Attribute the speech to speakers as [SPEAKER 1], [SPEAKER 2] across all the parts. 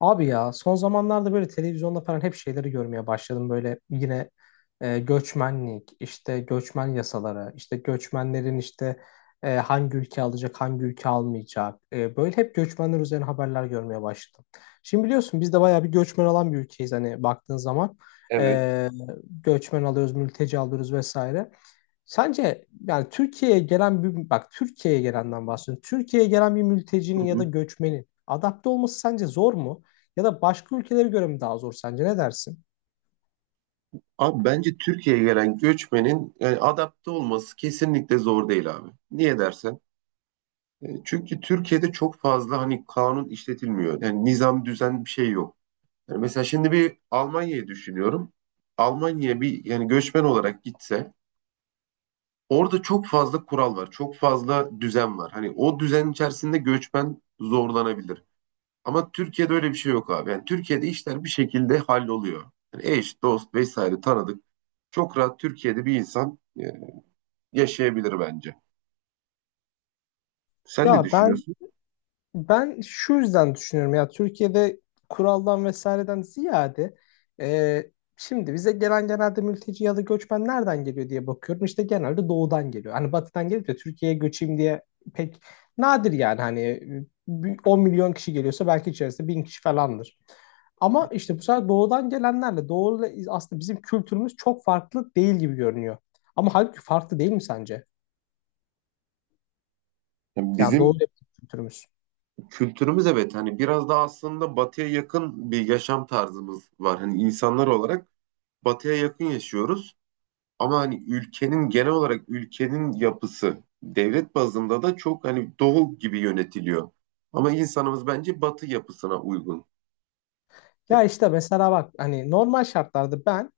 [SPEAKER 1] Abi ya son zamanlarda böyle televizyonda falan hep şeyleri görmeye başladım. Böyle yine göçmenlik, işte göçmen yasaları, işte göçmenlerin işte hangi ülke alacak, hangi ülke almayacak. Böyle hep göçmenler üzerine haberler görmeye başladım. Şimdi biliyorsun biz de bayağı bir göçmen alan bir ülkeyiz hani baktığın zaman.
[SPEAKER 2] Evet.
[SPEAKER 1] E, Göçmen alıyoruz, mülteci alıyoruz vesaire. Sence yani Türkiye'ye gelen bir bak Türkiye'ye gelenden bahsediyorum. Türkiye'ye gelen bir
[SPEAKER 2] Hı
[SPEAKER 1] mültecinin ya da
[SPEAKER 2] hı.
[SPEAKER 1] göçmenin adapte olması sence zor mu? Ya da başka ülkelere göre mi daha zor sence? Ne dersin?
[SPEAKER 2] Abi bence Türkiye'ye gelen göçmenin adapte olması kesinlikle zor değil abi. Niye dersen? Çünkü Türkiye'de çok fazla hani kanun işletilmiyor. Yani nizam düzen bir şey yok. Yani mesela şimdi bir Almanya'yı düşünüyorum. Almanya'ya bir yani göçmen olarak gitse orada çok fazla kural var. Çok fazla düzen var. Hani o düzen içerisinde göçmen zorlanabilir. Ama Türkiye'de öyle bir şey yok abi. Yani Türkiye'de işler bir şekilde halloluyor. Yani eş, dost vesaire tanıdık. Çok rahat Türkiye'de bir insan yaşayabilir bence. Sen ne
[SPEAKER 1] Ya ben
[SPEAKER 2] düşünüyorsun?
[SPEAKER 1] Ben şu yüzden düşünüyorum ya, Türkiye'de kuraldan vesaireden ziyade, e, şimdi bize gelen genelde mülteci ya da göçmen nereden geliyor diye bakıyorum. İşte genelde doğudan geliyor. Hani batıdan gelip de Türkiye'ye göçeyim diye pek nadir, yani hani 10 milyon kişi geliyorsa belki içerisinde 1.000 kişi falandır. Ama işte bu sefer doğudan gelenlerle, aslında bizim kültürümüz çok farklı değil gibi görünüyor. Ama halbuki farklı değil mi sence?
[SPEAKER 2] Yani
[SPEAKER 1] Yani doğu
[SPEAKER 2] bizim
[SPEAKER 1] ile bizim kültürümüz.
[SPEAKER 2] kültürümüz evet hani biraz daha aslında batıya yakın bir yaşam tarzımız var. Hani insanlar olarak batıya yakın yaşıyoruz. Ama hani ülkenin genel olarak ülkenin yapısı devlet bazında da çok hani doğu gibi yönetiliyor. Ama insanımız bence batı yapısına uygun.
[SPEAKER 1] Ya işte mesela bak, hani normal şartlarda ben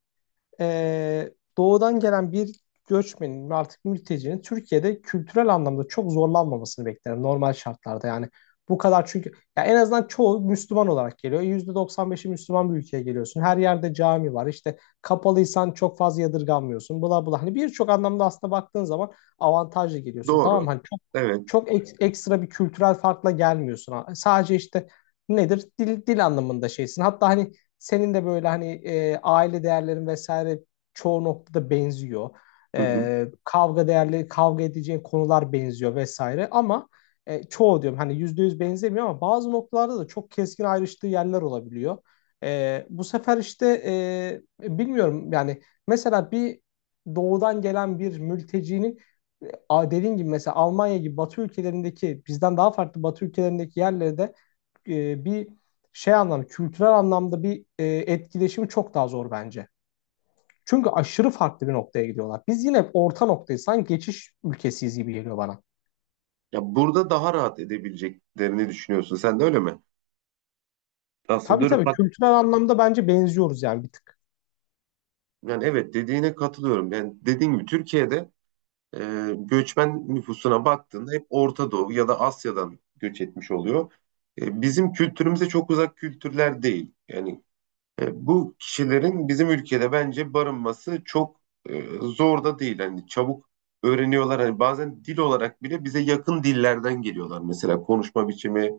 [SPEAKER 1] doğudan gelen bir göçmenin ve artık mültecinin Türkiye'de kültürel anlamda çok zorlanmamasını beklerim, normal şartlarda yani. Bu kadar, çünkü ya en azından çoğu Müslüman olarak geliyor. %95'i Müslüman bir ülkeye geliyorsun. Her yerde cami var. İşte kapalıysan çok fazla yadırganmıyorsun. Bula bula. Hani birçok anlamda aslında baktığın zaman avantajlı geliyorsun. Tamam
[SPEAKER 2] Doğru.
[SPEAKER 1] mı? Hani
[SPEAKER 2] Evet.
[SPEAKER 1] çok ekstra bir kültürel farkla gelmiyorsun. Sadece işte nedir? Dil, dil anlamında şeysin. Hatta hani senin de böyle hani, aile değerlerin vesaire çoğu noktada benziyor.
[SPEAKER 2] Hı hı.
[SPEAKER 1] Kavga değerleri, kavga edeceğin konular benziyor vesaire, ama çoğu diyorum hani, %100 benzemiyor ama bazı noktalarda da çok keskin ayrıştığı yerler olabiliyor. Bu sefer işte, bilmiyorum yani, mesela bir doğudan gelen bir mültecinin, a- gibi mesela Almanya gibi Batı ülkelerindeki, bizden daha farklı Batı ülkelerindeki yerlerde, e, bir şey anlamda kültürel anlamda bir etkileşimi çok daha zor bence. Çünkü aşırı farklı bir noktaya gidiyorlar. Biz yine orta noktayız. Sanki geçiş ülkesiyiz gibi geliyor bana.
[SPEAKER 2] Ya burada daha rahat edebileceklerini düşünüyorsun. Sen de öyle mi? Aslında
[SPEAKER 1] Tabii
[SPEAKER 2] dönüp
[SPEAKER 1] tabii,
[SPEAKER 2] bak
[SPEAKER 1] kültürel anlamda bence benziyoruz yani, bir tık.
[SPEAKER 2] yani evet dediğine katılıyorum. Yani dediğin gibi Türkiye'de göçmen nüfusuna baktığında hep Orta Doğu ya da Asya'dan göç etmiş oluyor. Bizim kültürümüze çok uzak kültürler değil. Yani bu kişilerin bizim ülkede bence barınması çok zor da değil. Hani çabuk öğreniyorlar. Hani bazen dil olarak bile bize yakın dillerden geliyorlar. Mesela konuşma biçimi,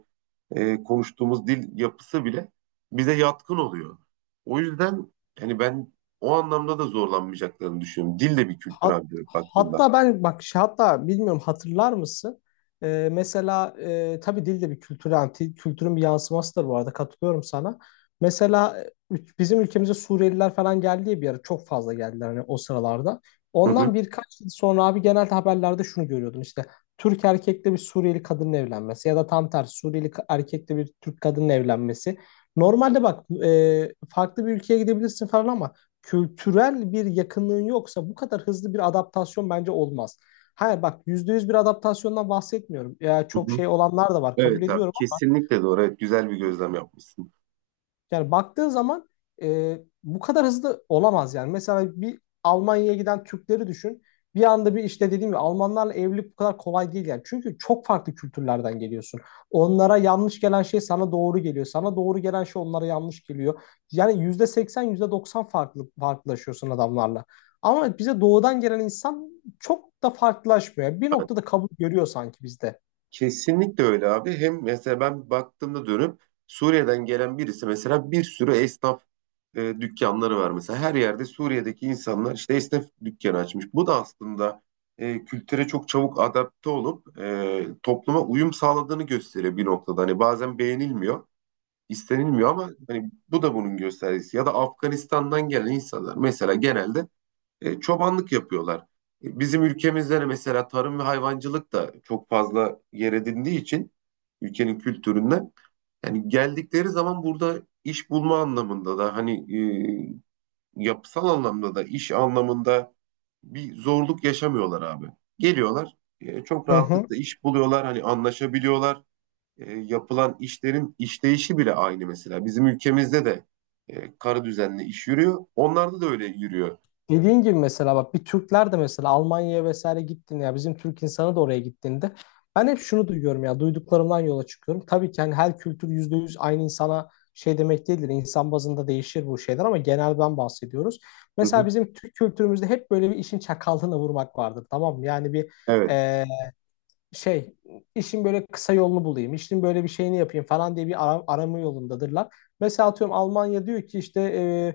[SPEAKER 2] konuştuğumuz dil yapısı bile bize yatkın oluyor. O yüzden hani ben o anlamda da zorlanmayacaklarını düşünüyorum. Dil de bir kültür
[SPEAKER 1] Hat-
[SPEAKER 2] abi baktığında.
[SPEAKER 1] hatta ben bak şey- hatta bilmiyorum, hatırlar mısın? Mesela tabii dil de bir kültür, yani kültürün bir yansımasıdır, bu arada katılıyorum sana. Mesela bizim ülkemize Suriyeliler falan geldiği bir ara çok fazla geldiler hani o sıralarda.
[SPEAKER 2] Hı hı,
[SPEAKER 1] Ondan birkaç yıl sonra abi genelde haberlerde şunu görüyordun işte, Türk erkekle bir Suriyeli kadının evlenmesi ya da tam tersi Suriyeli erkekle bir Türk kadının evlenmesi. Normalde bak, farklı bir ülkeye gidebilirsin falan, ama kültürel bir yakınlığın yoksa bu kadar hızlı bir adaptasyon bence olmaz. Hayır bak, %100 bir adaptasyondan bahsetmiyorum. Ya
[SPEAKER 2] hı
[SPEAKER 1] çok
[SPEAKER 2] hı.
[SPEAKER 1] şey olanlar da var, kabul
[SPEAKER 2] Evet abi
[SPEAKER 1] ediyorum ama.
[SPEAKER 2] kesinlikle doğru. Evet güzel bir gözlem yapmışsın.
[SPEAKER 1] Yani baktığın zaman bu kadar hızlı olamaz yani. Mesela bir Almanya'ya giden Türkleri düşün. Bir anda bir, işte dediğim gibi Almanlarla evlilik bu kadar kolay değil yani. Çünkü çok farklı kültürlerden geliyorsun. Onlara yanlış gelen şey sana doğru geliyor. Sana doğru gelen şey onlara yanlış geliyor. Yani %80 %90 farklı, farklılaşıyorsun adamlarla. Ama bize doğudan gelen insan çok da farklılaşmıyor. Bir noktada kabul görüyor sanki bizde.
[SPEAKER 2] Kesinlikle öyle abi. Hem mesela ben baktığımda dönüp Suriye'den gelen birisi mesela bir sürü esnaf dükkanları var mesela. Her yerde Suriye'deki insanlar işte esnaf dükkanı açmış. Bu da aslında kültüre çok çabuk adapte olup topluma uyum sağladığını gösteriyor bir noktada. Hani bazen beğenilmiyor, istenilmiyor ama hani bu da bunun göstergesi. Ya da Afganistan'dan gelen insanlar mesela genelde çobanlık yapıyorlar. Bizim ülkemizde de mesela tarım ve hayvancılık da çok fazla yer edindiği için ülkenin kültüründen yani geldikleri zaman burada iş bulma anlamında da hani yapısal anlamda da iş anlamında bir zorluk yaşamıyorlar abi. Geliyorlar çok
[SPEAKER 1] Hı hı.
[SPEAKER 2] rahatlıkla iş buluyorlar hani anlaşabiliyorlar. Yapılan işlerin işleyişi bile aynı mesela. Bizim ülkemizde de karı düzenli iş yürüyor. Onlarda da öyle yürüyor.
[SPEAKER 1] Dediğin gibi mesela bak, Türkler de mesela Almanya'ya vesaire gittiğinde, ya bizim Türk insanı da oraya gittiğinde, ben hep şunu duyuyorum, ya duyduklarımdan yola çıkıyorum. Tabii ki hani her kültür %100 aynı insana şey demek değildir. İnsan bazında değişir bu şeyler ama genelden bahsediyoruz.
[SPEAKER 2] Hı
[SPEAKER 1] Mesela
[SPEAKER 2] hı.
[SPEAKER 1] bizim Türk kültürümüzde hep böyle bir işin çakallığına vurmak vardır, tamam mı? Yani bir
[SPEAKER 2] Evet.
[SPEAKER 1] şey, işin böyle kısa yolunu bulayım, işin böyle bir şeyini yapayım falan diye bir arama yolundadırlar. Mesela atıyorum Almanya diyor ki işte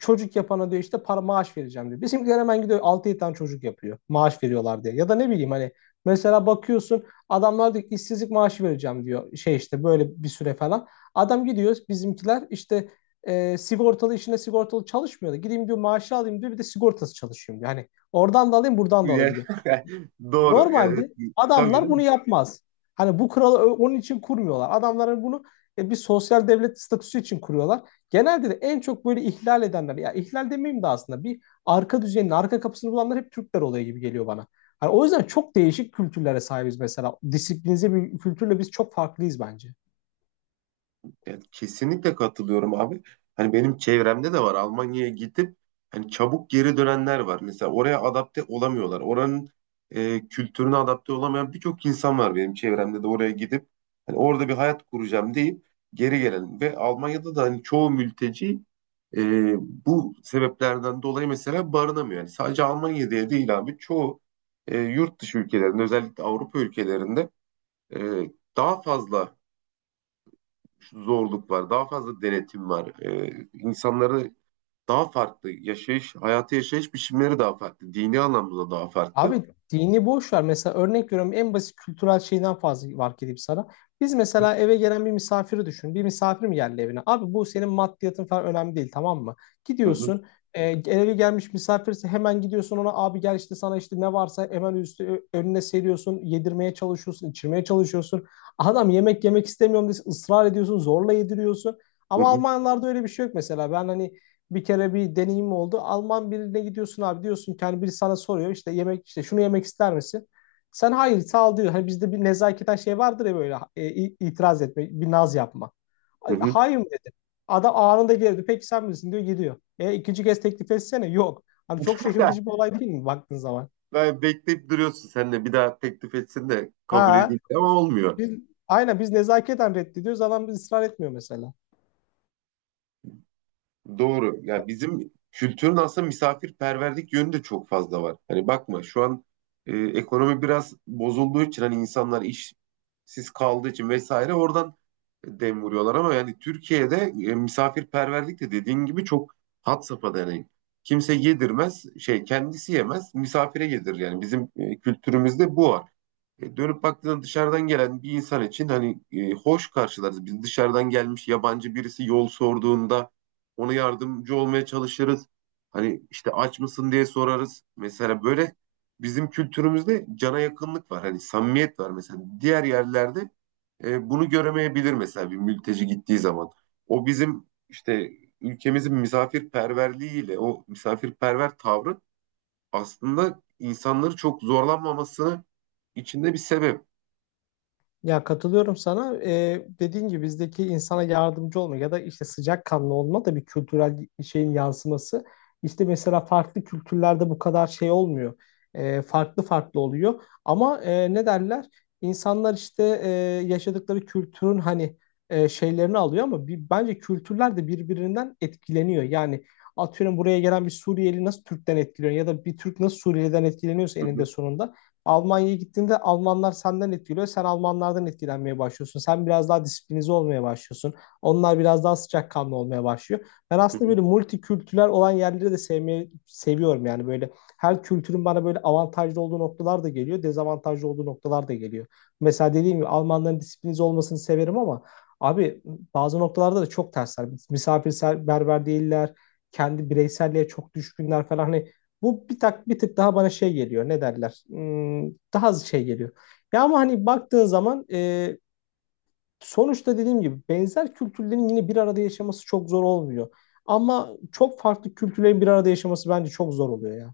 [SPEAKER 1] çocuk yapana diyor işte para maaş vereceğim diyor. Bizimkiler hemen gidiyor altı 7 tane çocuk yapıyor maaş veriyorlar diye. Ya da ne bileyim hani, mesela bakıyorsun adamlar diyor ki işsizlik maaşı vereceğim diyor, şey işte böyle bir süre falan. Adam gidiyor, bizimkiler işte sigortalı işine sigortalı çalışmıyor da gideyim diyor maaşı alayım diyor, bir de sigortası çalışıyorum diyor. Hani oradan da alayım buradan da alayım
[SPEAKER 2] Ya-
[SPEAKER 1] diyor.
[SPEAKER 2] Doğru. Yani
[SPEAKER 1] Normalde
[SPEAKER 2] tabii
[SPEAKER 1] adamlar bunu
[SPEAKER 2] canım.
[SPEAKER 1] yapmaz. Hani bu kuralı onun için kurmuyorlar. Adamların bunu bir sosyal devlet statüsü için kuruyorlar. Genelde de en çok böyle ihlal edenler, ya ihlal demeyeyim de aslında bir arka düzenin, arka kapısını bulanlar hep Türkler oluyor gibi geliyor bana. Hani o yüzden çok değişik kültürlere sahibiz mesela. Disiplinize bir kültürle biz çok farklıyız bence.
[SPEAKER 2] Yani kesinlikle katılıyorum abi. Hani benim çevremde de var. Almanya'ya gidip hani çabuk geri dönenler var. Mesela oraya adapte olamıyorlar. Oranın kültürüne adapte olamayan birçok insan var benim çevremde de oraya gidip hani orada bir hayat kuracağım deyip geri gelen ve Almanya'da da hani çoğu mülteci e, bu sebeplerden dolayı mesela barınamıyor. Yani sadece Almanya diye değil abi. Çoğu yurt dışı ülkelerinde özellikle Avrupa ülkelerinde e, daha fazla zorluk var, daha fazla denetim var. İnsanları daha farklı yaşayış, hayatı yaşayış biçimleri daha farklı. Dini anlamda daha farklı.
[SPEAKER 1] Abi dini boş ver. Mesela örnek veriyorum, en basit kültürel şeyden fazla fark edeyim sana. Biz
[SPEAKER 2] Hı
[SPEAKER 1] mesela eve gelen bir misafiri düşün. Bir misafir mi geldi evine? Abi bu senin maddiyatın falan önemli değil, tamam mı?
[SPEAKER 2] hı,
[SPEAKER 1] Gidiyorsun, eve gelmiş misafirse hemen gidiyorsun ona, abi gel işte sana işte ne varsa hemen üstü önüne seriyorsun. Yedirmeye çalışıyorsun, içirmeye çalışıyorsun. Adam yemek yemek istemiyorum diye ısrar ediyorsun, zorla yediriyorsun.
[SPEAKER 2] hı
[SPEAKER 1] Ama
[SPEAKER 2] hı,
[SPEAKER 1] Almanlarda öyle bir şey yok mesela. Ben hani bir kere bir deneyim oldu. Alman birine gidiyorsun abi, diyorsun ki hani, biri sana soruyor işte yemek, işte şunu yemek ister misin? Sen hayır sağ ol diyor. Hani bizde bir nezaketen şey vardır ya böyle, itiraz etme, bir naz yapma.
[SPEAKER 2] hı
[SPEAKER 1] Ay,
[SPEAKER 2] hı.
[SPEAKER 1] hayır mı dedi. Adam anında geldi. Peki sen bilirsin diyor, gidiyor. E ikinci kez teklif etsene. Yok. Hani çok şaşırtıcı bir olay değil mi baktığın zaman?
[SPEAKER 2] Ben bekleyip duruyorsun sen de bir daha teklif etsin de kabul
[SPEAKER 1] Ha.
[SPEAKER 2] edeyim ama olmuyor.
[SPEAKER 1] Biz, aynen biz nezaketen reddediyoruz. Adam biz ısrar etmiyor mesela.
[SPEAKER 2] Doğru. Yani bizim kültürün aslında misafirperverlik yönü de çok fazla var. Hani bakma şu an ekonomi biraz bozulduğu için hani insanlar işsiz kaldığı için vesaire oradan dem vuruyorlar ama yani Türkiye'de misafirperverlik de dediğin gibi çok had safhada yani. Kimse yedirmez, şey kendisi yemez, misafire yedirir yani. Bizim kültürümüzde bu var. Dönüp baktığında dışarıdan gelen bir insan için hani hoş karşılarız. Biz dışarıdan gelmiş yabancı birisi yol sorduğunda ona yardımcı olmaya çalışırız. Hani işte aç mısın diye sorarız. Mesela böyle bizim kültürümüzde cana yakınlık var. Hani samimiyet var mesela. Diğer yerlerde bunu göremeyebilir mesela bir mülteci gittiği zaman. O bizim işte ülkemizin misafirperverliğiyle o misafirperver tavrı aslında insanları çok zorlanmamasını içinde bir sebep.
[SPEAKER 1] Ya katılıyorum sana. Dediğin gibi bizdeki insana yardımcı olma ya da işte sıcakkanlı olma da bir kültürel şeyin yansıması. İşte mesela farklı kültürlerde bu kadar şey olmuyor. Farklı farklı oluyor. Ama ne derler? İnsanlar işte yaşadıkları kültürün hani, şeylerini alıyor, ama bir, bence kültürler de birbirinden etkileniyor. Yani atıyorum buraya gelen bir Suriyeli nasıl Türk'ten etkileniyor ya da bir Türk nasıl Suriyeli'den etkileniyorsa,
[SPEAKER 2] Hı
[SPEAKER 1] eninde
[SPEAKER 2] hı,
[SPEAKER 1] sonunda Almanya'ya gittiğinde Almanlar senden etkiliyor. Sen Almanlardan etkilenmeye başlıyorsun. Sen biraz daha disiplinize olmaya başlıyorsun. Onlar biraz daha sıcakkanlı olmaya başlıyor. Ben
[SPEAKER 2] hı
[SPEAKER 1] aslında
[SPEAKER 2] hı.
[SPEAKER 1] böyle multikültürel olan yerleri de sevmeyi seviyorum. Yani böyle her kültürün bana böyle avantajlı olduğu noktalar da geliyor. Dezavantajlı olduğu noktalar da geliyor. Mesela dediğim gibi Almanların disiplinize olmasını severim, ama abi bazı noktalarda da çok tersler. Misafirperver değiller. Kendi bireyselliğe çok düşkünler falan. Hani bu bir tık daha bana şey geliyor. Ne derler? Hmm, daha az şey geliyor. Ya ama hani baktığın zaman sonuçta dediğim gibi benzer kültürlerin yine bir arada yaşaması çok zor olmuyor. Ama çok farklı kültürlerin bir arada yaşaması bence çok zor oluyor ya.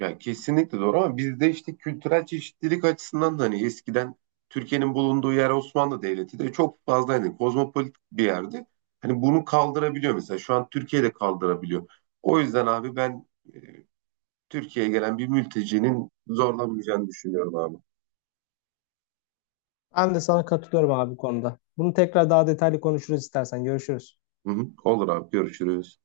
[SPEAKER 2] Ya kesinlikle doğru ama bizde işte kültürel çeşitlilik açısından da hani eskiden Türkiye'nin bulunduğu yer Osmanlı Devleti de çok fazla hani kozmopolit bir yerdi. Hani bunu kaldırabiliyor mesela şu an Türkiye de kaldırabiliyor. O yüzden abi ben e, Türkiye'ye gelen bir mültecinin zorlanmayacağını düşünüyorum abi.
[SPEAKER 1] Ben de sana katılıyorum abi bu konuda. Bunu tekrar daha detaylı konuşuruz istersen. Görüşürüz.
[SPEAKER 2] Hı hı, olur abi görüşürüz.